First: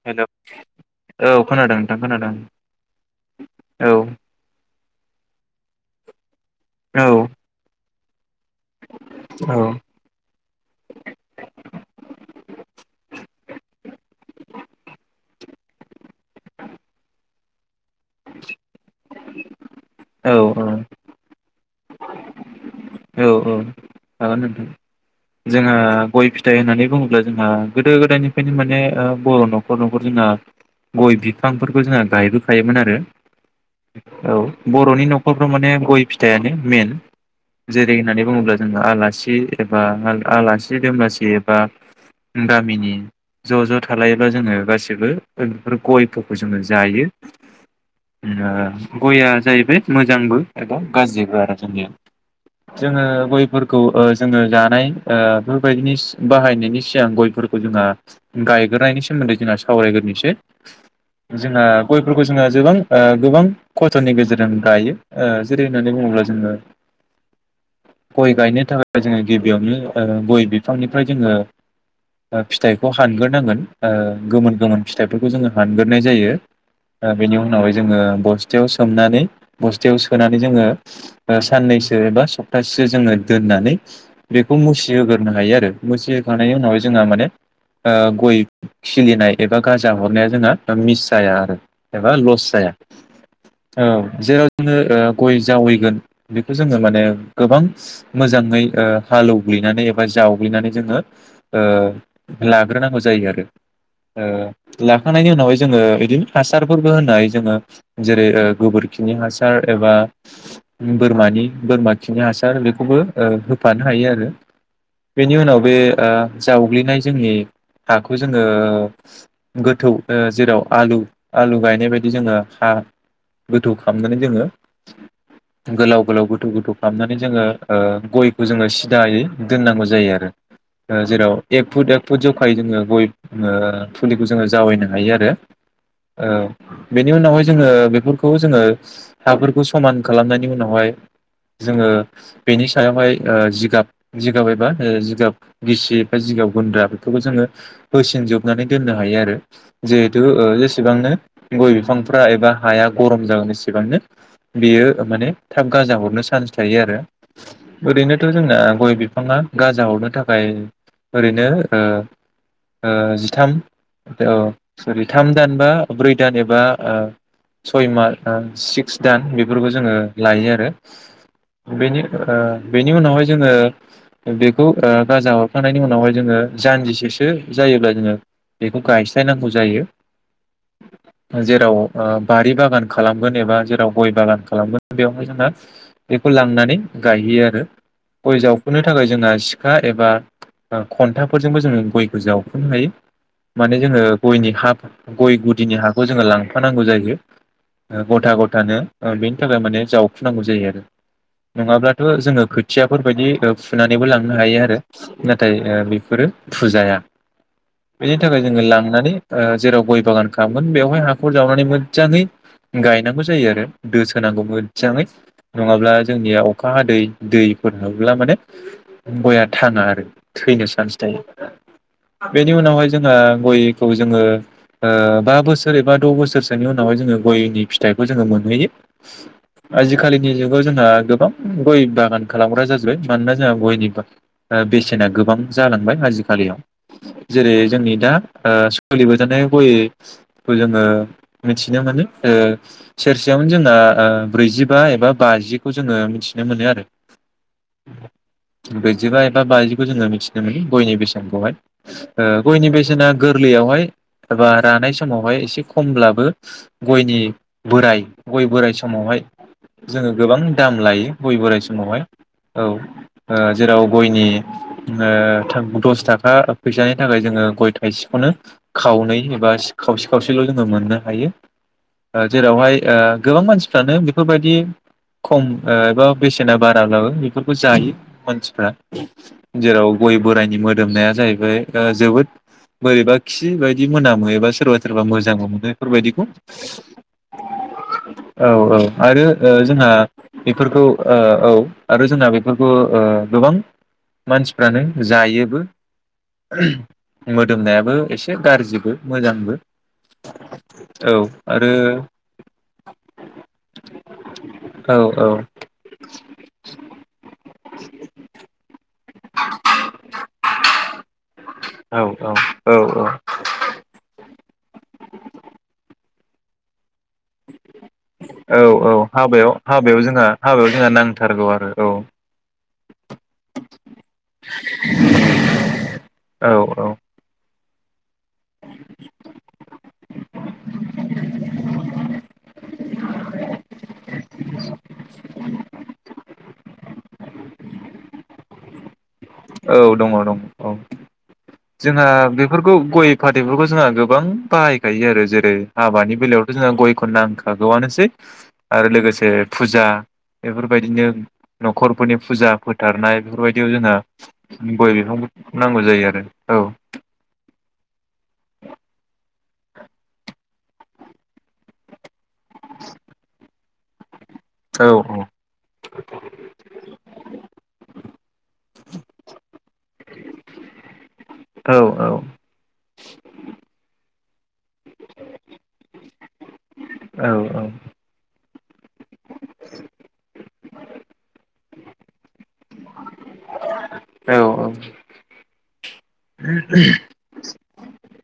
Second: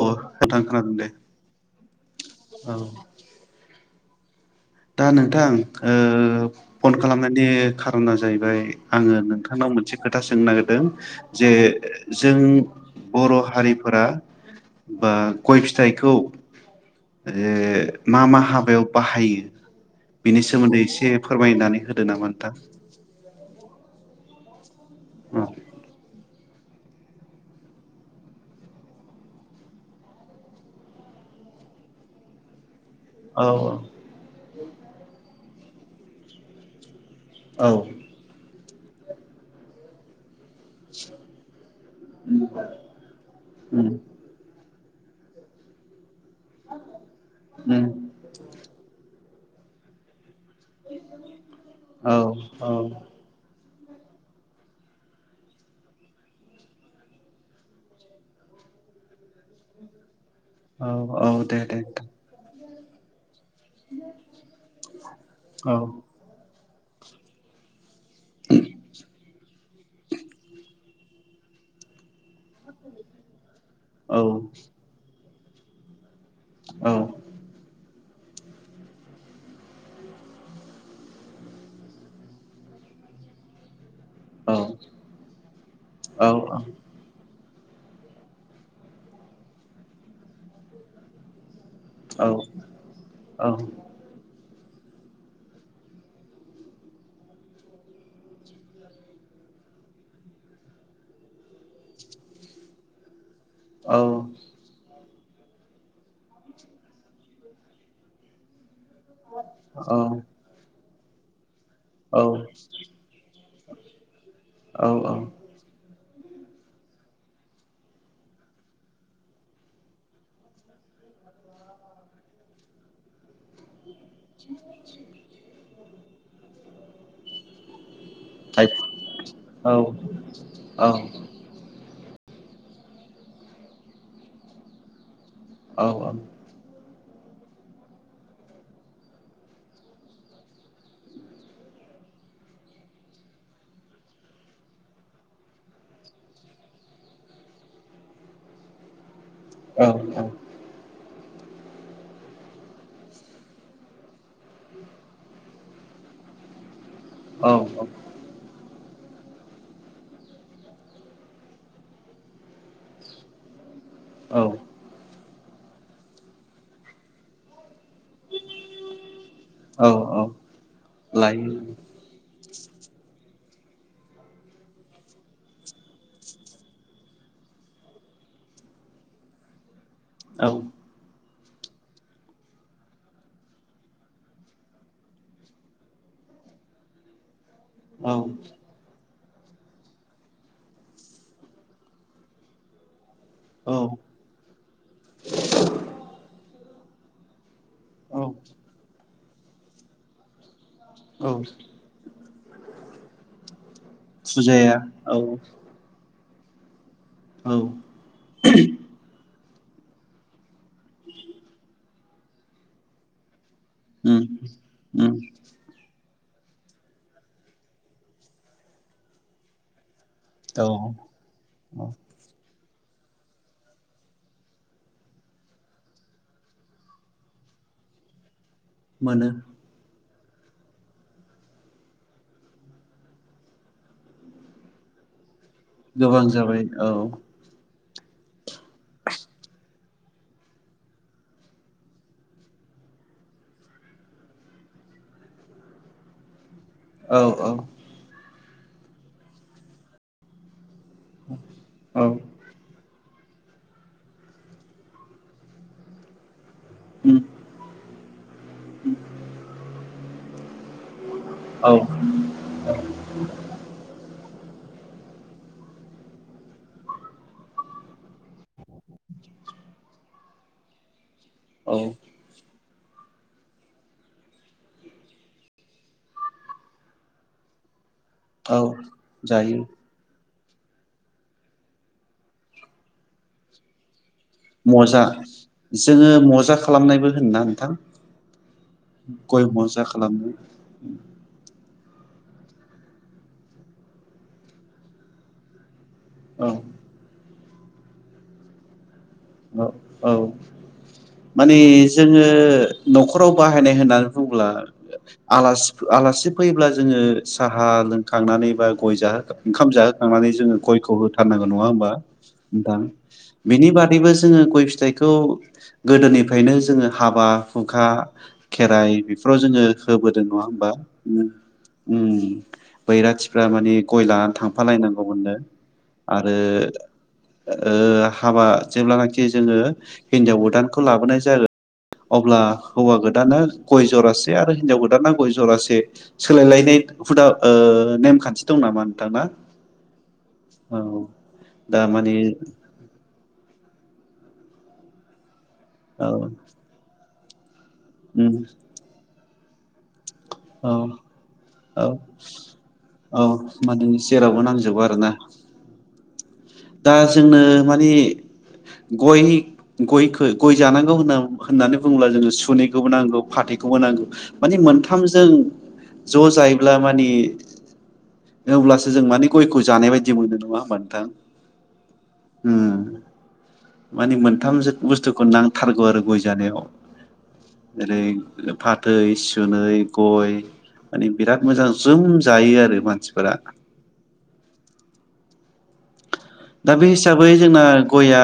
अ हेल' नोंथां खोनादों दे औ खोनादों नोंथां खोनादों औ औ। दा नोंथां ओ फन औ खालामनायनि खार'ना जाहैबाय आङो नोंथांनाव मोनसे खोथा सोंनो नागिरदों जे जों बर' हारिफोरा बा गय फिथाइखौ ओ मा-मा हाबायाव बाहायो? औ बिनि सोमोन्दै औ एसे फोरमाय नानै होदो नामा नोंथां। औ-औ जागोन नोंथां। औ जोंहा गय फिथ फिथाइ होननानै बुङोब्ला जोंहा गोदो गोदायनिफ्रायनो माने बर' नखर नखर जोंहा गय बिफांफोरखौ जोंहा गायबोखायोमोन आरो। औ औ बर'नि नखर नखरफ्राव माने गय फिथाइानो मेइन औ जेरै होननानै बुङोब्ला जोंहा आलासि एबा आल-' आलासि दोमलासि एबा गामिनि ज' ज' उम थालायोब्ला जोङो गासिबो बेबो गयखौ [unintelligible] खौ जोङो जायो उम गया [unintelligible] जाहैबाय मोजांबो एबा गाज्रिबो आरो जोंनिया। औ औ जोङो गय फोरखौ ओ जोङो जानाय ओ बेफोरबायदिनि बाहायनायनि सिगां गयफोरखौ जोंहा गायग्रोनायनि सोमोन्दै जोंहा सावरायग्रोनोसै। औ औ दे जोंहा दे नोंथां गयफोरखौ जोंहा जोबां ओ गोबां खस्थनि गेजेरजों गायो ओ जेरै औ होननानै बुङोब्ला जोङो गय गायनो थाखाय जोङो गिबियावनो गय बिफांनि ओमफ्राय जोङो ओ फिथाइखौ हानग्रोनांगोन ओ औ गोमोन-गोमोन फिथाइफोर खौ जोङो हानग्रोनाय जायो। औ ओ बेनि उनावहाय जोङो बस्थायाव सोमनानै बस्थायाव सोनानै जोङो ओ सानैसो एबा सप्तासेसो जोङो दोननानै बेखौ औ मुसिहोग्रोनो हायो आरो मुसिहोखांनायनि औ उनावहाय जोंहा माने ओ गय खिलिनाय एबा गाजा हरनाया जोंहा मिस जाया आरो एबा लस जाया, औ जेराव नो गय जावैगोन बे जोङो माने गोबां मोजाङै ओ हालौहैनानै एबा जावग्लिनानै जोङो ओ लाग्रोनांगौ जायो आरो। औ ओ ला खांनायनि उनावहाय जोङो बिदिनो हासारफोरबो होनो हायो जोङो जेरै ओ गोबोर खिनि हासार औ एबा बोरमा बोरमा औ खिनि हासार बेखौबो ओ होफानो हायो आरो औ औ बेनि उनाव बे ओ जावग्लिनाय जोंनि हाखौ जोङो गोथौ जेराव आलु आलु गायनाय बायदि जोङो हा गोथौ खामनानै जोङो गोलाव गोलाव गोथौ गोथौ खालामनानै जोङो ओ गयखौ थाइ जोङो सिदायै औ दोननांगौ जायो आरो औ ओ जेराव एक फुट एक फुद जखायै जोङो गय ओ फुलिखौ जोङो जावैनो हायो आरो औ औ। बेनि उनावहाय जोङो बेफोरखौ जोङो हाफोरखौ समान खालामनायनि उनावहाय जोङो बेनि सायावहाय ओ जिगाब जिगाब एबा जिगाब गिसि एबा जिगाब गुन्द्रा बेखौबो जोङो होसिनजोबनानै दोननो हायो आरो। जिहेथु ओ जेसेबांनो गय बिफांफ्रा एबा हाया गरम जागोन एसेबांनो बेयो माने थाब गाजा हरनो चान्स थायो आरो। औ ओरैनोथ' जोंना गय बिफाङा गाजा हरनो थाखाय ओरैनो ओ ओ जिथाम औ सिरि थाम दान बा ब्रै दान एबा ओ सय मास सिक्स दान बि फोरखौ औ जोङो औ लायो आरो लायो बेनि ओ बेनि उनावहाय जोङो बेखौ ओ गाजा हरखांनायनि उनावहाय जोङो जान्जिसेसो जायोब्ला जोङो बेखौ गायस्लायनांगौ जायो। औ। जेराव ओ बारि बागान खालामगोन एबा जेराव गय बागान खालामगोन बेवहाय जोङो बेखौ लांनानै गायहैयो आरो। औ गय जावखुनो थाखाय जोंहा सिखा एबा खन्थाफोरजोंबो जोङो गयखौ जावखुनो हायो। औ माने जोङो गयनि हा गय गुदिनि हाखौ जोङो लां नांगौ जायो औ गथा गथानो। ओ बेनि थाखाय माने जाव खुनांगौ जायो आरो। औ नङाब्लाथ' जोङो खोथिया फोरबायदि ओ खुनानैबो लांनो हायो फुजाया आरो औ नाथाय ओ बेफोरो फुजाया औ बेनि थाखाय जोङो लांनानै ओ जेराव गय बागान खालामगोन बेयावहाय हाखर जावनानै मोजाङै गायनांगौ जायो आरो। उम दोसोनांगौमोन। जाङै उम नङाब्ला दा जोंनिया अखा हादै दैफोर मोनब्ला माने गया थाङा आरो। औ थैनो सान्स थायो। बेनि उनावहाय जोङो गयखौ जोङो ओ बा बोसोर एबा द' बोसोरसोनि उनावहाय जोङो गयनि फिथाइखौ जोङो मोनहैयो। मोनो जिखालिनि जुगाव जोंहा गोबां गय बागान खालामग्रा जाजोबबाय मानोना जोंहा गयनि बाग ओ बेसेना गोबां जालांबाय गोबां आजिखालियाव जाबाय औ जेरै जोंनि दा ओ सोलिबाय थानाय गय खौ जोङो मिथिनो मोनो ओ सेरसेयावनो जोंना ओ ब्रैजिबा एबा बाजिखौ जोङो मिथि औ औ ब्रैजिबा एबा बाजिखौ जोङो मिथिनो मोनो। गयनि बेसेनखौहाय औ ओ गयनि बेसेना गोरलैयावहाय एबा रानाय समावहाय एसे खमब्लाबो उम गयनि बोराइ गय बोराइ समावहाय जोङो गोबां दाम लायो। गय बोराइ औ समावहाय औ ओ जेराव गयनि ओ थाख दसथाखा फैसानि थाखाय जोङो गय थाइसेखौनो खावनै एबा सि खावसे खावसेल' जोङो मोननो हायो। औ ओ जेरावहाय ओ गोबां मानसिफ्रानो बे फोबादि खम ओ एबा बेसेना बारालाबो बेफोरखौ जायो। औ मानसिफ्रा जायो जेराव गय बोरायनि मोदोमनाया जाहैबाय ओ जोबोद बोरैबा खि बायदि मोनाम मो एबा सोरबा मजा सोरबा मोजांबो मोनो जोङो बेफोरबायदिखौ मजा खालामनायबो होनोना नोंथां औ औ आरो गय ओ मजा जोंहा खालामनो बेफोरखौ ओ ओब खौ आरो जोंना बेफोरखौ ओ गोबां मानसिफ्रानो जायोबो। औ [unintelligible] मोदोमनायाबो एसे गारजिबो अ औ औ माने आरो जोंङो न'खराव बाहायनाय ए होनना बुंङोब्ला औ औ आलासि आलासि फैब्ला जोंङो साहा लोंखांनानै बा गय जाहो ओ ओंखाम जाहोखांनानै जोंङो गयखौ होथारनांगौ नङा होमबा औ औ नोंथां? औ बेनि बाद खैबो जोंङो गय फिथाइखौ गोदोनिफ्रायनो जोंङो हाबा हुखा औ औ खेराइ बेफोराव हाबायाव जोंङो हाबायाव होबोदों जोंहा नङा हाबायाव होमबा? जोंहा उम नांथारगौ आरो उम बैराथिफ्रा माने गय लाना थांफालायनांगौमोननो आरो औ ओ ओ हाबा जेब्लानाखि जोङो हिन्जाव गोदानखौ लाबोनाय जागोन अब्ला हौवा गोदाना गय जरासे आरो हिनजाव गोदाना गय जरासे सोलायलायनाय हुदा ओ नेमखान्थि दं नामा नोंथां ना? औ दङ दं औ। दा जोंहा माने बेफोरखौ गय फाथैबो खौबो जोंहा गोबां बाहायखायो आरो जेरै औ हाबानि बेलायावथ' जोंहा गयखौ नां खागौआनोसै उम आरो लोगोसे जे फुजा औ बेफोरबायदिनो औ न'खरफोरनि फुजा फोथारनाय औ बेफोरबायदियाव माने जोंहा जेरावबो नांजोबो गय आरोना बिफांफोरखौ नांगौ जायो आरो औ दा जोंनो माने गयनि गयखो गय जानांगौ होनना होननानै बुंङोब्ला जोङो सु सुनैखौबो नांगौ फाथै खौबो नांगौ। माने औ मोनथामजों ज' जायोब्ला माने अब्लासो जों माने गयखौ जानाय बायदि मोनो नङा होमबा नोंथां? औ औ। उम माने मोनथाम जोथ बुस्थुखौ नांथारगौ आरो गय जानायाव। औ औ ओ फाथै, सुनै, गय माने बिराद मोजां जोम जायो आरो मानसिफोरा। औ औ दा बे हिसाबै जोंना गयआ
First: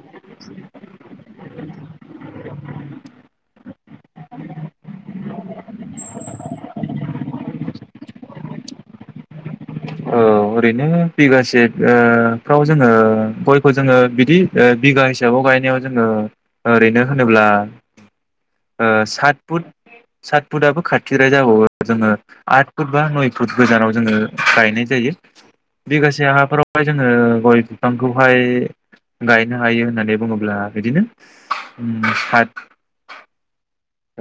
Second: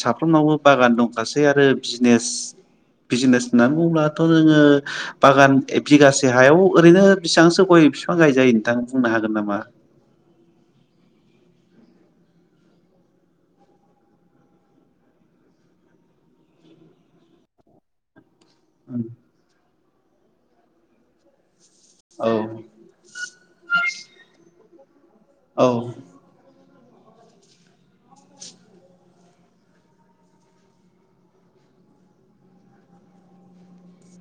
साफ्रोमनावबो बागान दंखासै आरो बिजनेस बिजनेस होननानै बुंब्लाथ' जोंङो बागान बिगासे हायाव ओरैनो बेसेबांसो गय बिफां गाय जायो नोंथां? बुंनो हागोन नामा? औ ओरैनो बिगासे ओ फ्राव जोंङो गयखौ जोंङो बिदि बिगा हिसाबाव गायनायाव जोंङो ओरैनो होनोब्ला ओ सात फुट सात फुटआबो खाथिद्राय जाबावो। जोङो औ आट फुट बा नय फुट गोजानाव जोङो गायनाय। जायो। औ बिगसे हाफोराव ओमफाइ जोङो गय बिफांखौहाय गायनो हायो होननानै बुङोब्ला बिदिनो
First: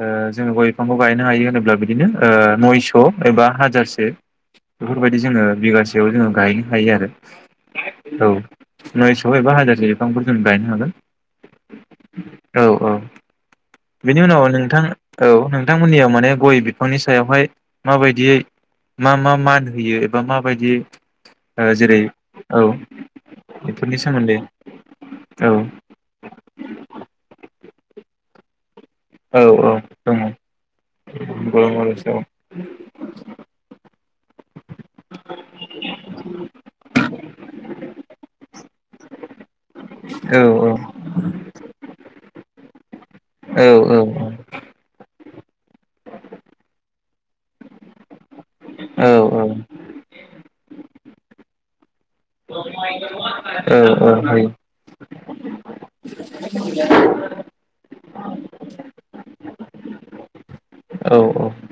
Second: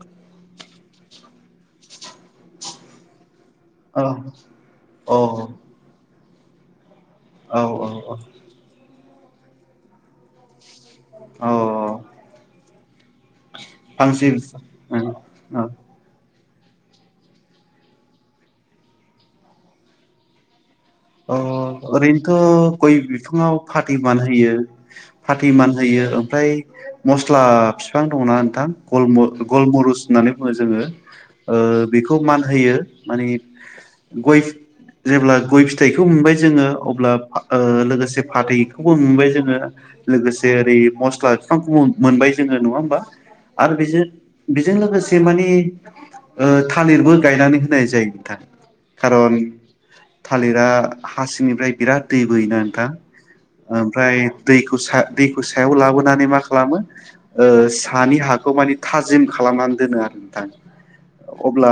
ओ जोङो गय बिफांखौ गायनो ओ नयस एबा औ हाजारसे औ बेफोरबायदि जोङो बिगासेयाव जोङो गायनो हायो आरो औ औ औ नयस'फैबा हाजासे थाम लुनथेल गायनो हागोन औ औ औ औ बेनि उनाव नोंथां औ नोंथांमोननियाव माने गय सायावहाय माबायदियै मा मान होयो एबा माबायदियै अ ओरैनोथ गय बिफांआव फाथै बेफोरनि सोमोन्दै औ मानहोयोफाथै मानहोयो ओमफाय मसला बिफां दंना। थां गलमु औ औ गलमुरिस दङ होन्नानै बुङो जों ओ औ औ औ औ बेखौ मान होयो माने गय जेब्ला गय फिथाइखौ मोनबाय जोङो अब्ला लोगोसे फाथैखौबो मोनबाय जोङो लोगोसे ओै मस्लाफि सानखौब मोनबाय जोङो नङा होमबा। आरो औ बेजों लोगोसे एसे माने ओ मानि थालिरबो गायना होनाय जायो नोंथां। औ खारन थालिर दा हासिंनिफ्राय बिराद दै बोयो ना नोंथां औ ओमफ्राय होयो दैखौ सायाव लाबोनानै मा खालामो ओ हानि हाखौ मानि थाजिम खालामनानै दोनो आरो नोंथां। औ अब्ला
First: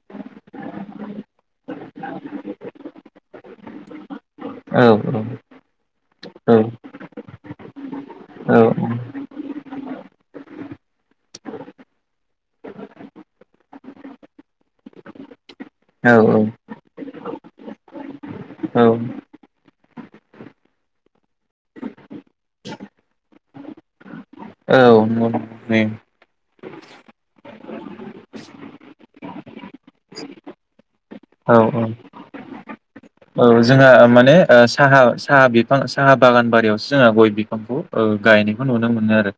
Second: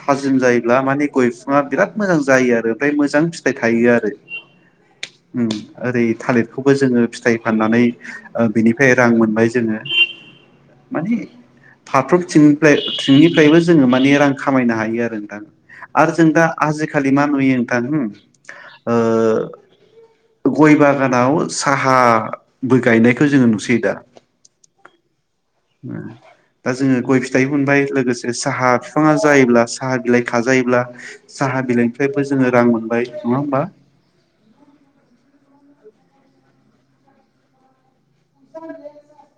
थाजिम जायोब्ला मानि गय बिफांआव बिरात मोजां जायो आरो बे मोजां फिथाइ थायो आरो औ आरो जों दा नंगौ आजिखा खालि मा नुयो नोंथां ओ गय बागानाव सानहाबो गनायनायखौ जों नुसै दा‌ औ दा जोङो गय फिथाइबो मोनबाय लोगोसे साहा बिबाङा जायोब्ला साहा बिलाइ खाजायोब्ला औ साहा बिलाइनिफ्रायबो जोङो रां मोनबाय नङा औ होमबा जोंहा माने ओ साहा साहाबि साहा बागान बारियावसो जोंहा गइ बिफांखौ औ गायनायखौ नुनो मोनो आरो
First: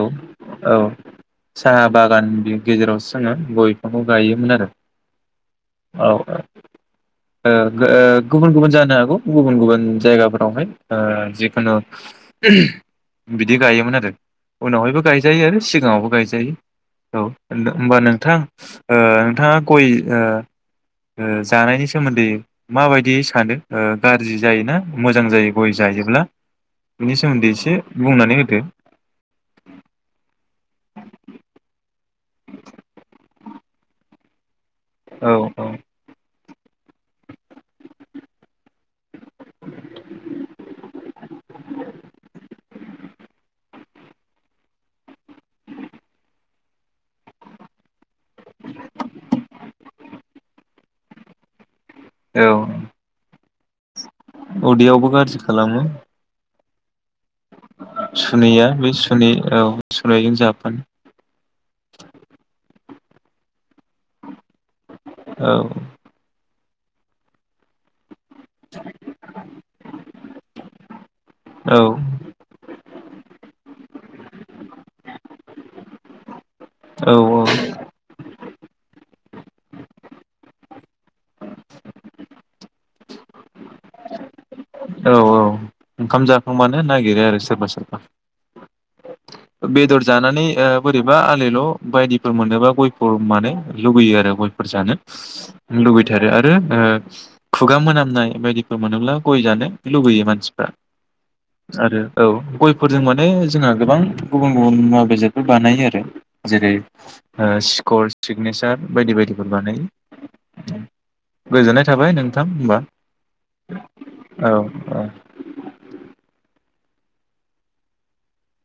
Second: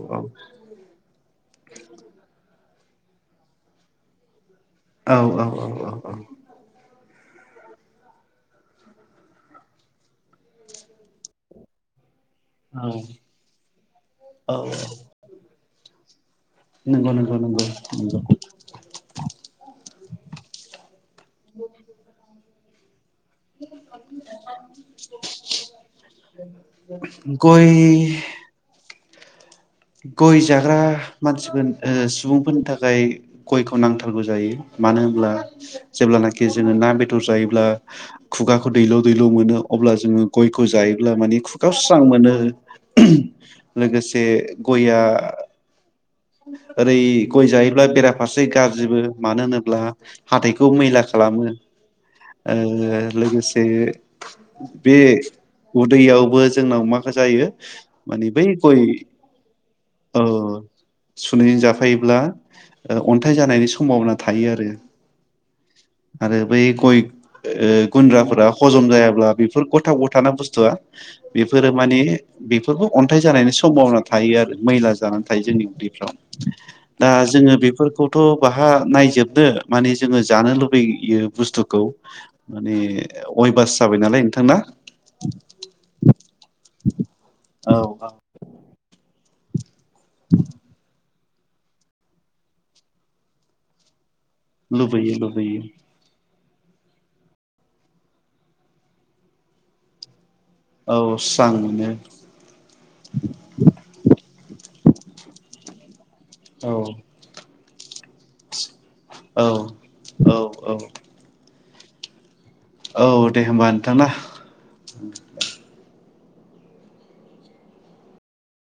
औ औ साहा बागान बि गेजेरावसो जोङो गइ बिफांखौ गायोमोन आरो। औ औ औ औ औ ओ गुबुन गुबुन जानो हागौ गुबुन गुबुन जायगाफोरावहाय ओ जिखुनु औ बिदि गायोमोन आरो औ उनावहायबो गायजायो सिगाङावबो गाय नंगौ औ नंगौ नंगौ होनबा नंगौ नोंथां ओ नोंथाङा गइ ओ ओ जानायनि सोमोन्दै मााबायदि बिदि सानो गाज्रि जायोना मोजां जायो गइ जायोब्ला बिनि सोमोन्दै एसे बुंनानै होदो गइ जाग्रा मानसिफोर सुबुंफोरनि थाखाय गइखौ नांथारगौ जायो मानो होनोमब्ला औ जेब्लानाखि खि जोङो ना बेदर जायोब्ला खुगाखौ दैल' दैल' मोनो अब्ला जोङो गइखौ जायोब्ला मानिे खुगायाव स्रां मोनो लोगोसे गइया औ ओरै गइ जायोब्ला बेराफारसे गाज्रिबो मानो होनोब्ला हाथाइखौ मैला खालामो औ ओ लोगोसे ओ बे उदैयावबो उदैयावबो जोंनाव माखा सुुनैया बे सुनै औ सुनायजों जाफोन सुनैजों जाफायोब्ला अन्थाइ जानायनि समभाबना थायो आरो। औ बेै गइ ओ गुन्द्राफोरा हजम जायाब्ला बेफोर गथाव गथाना बुस्थुआ बेफोरो औ माने बेफोरखौ अन्थाइ जानायनि सम्भावना थायो आरो मैला जानानै थायो जोंनि उदैयाव दा औ जोङो बेफोरखौथ' बाहारंर् जे नायजोबदो माने जोङो जानो लुबैयो बुस्थुखौ माने अयभास जाबाय नालाय नोंथांना औ औ ओंखाम जाखांबानो नागिरो आरो सोरबा औ सोरबा बेदर जानानै ओ बोरै बा [unintelligible] बायदिफोर मोनोबा गयखौ मानो लुगैयो आरो गयफोर जानो लुबैयो लुबैयो लुबैथारो आरो आरो खुगा मोनामनाय बायदिफोर मोनोब्ला गय जानो लुबैयो मानसि फोरा औ स्रां मोनो आरो औ गयफोरजों माने जोंहा गोबां गुबुन गुबुन मुवा बेसादफोर बानायो आरो औ जेरै ओ सि खर सिगनेसार बायदि औ बायदिफोर औ औ बानायो गोजोननाय थाबाय थाबाय नोंथां होमबा औ दे होमबा नोंथां ना औ औ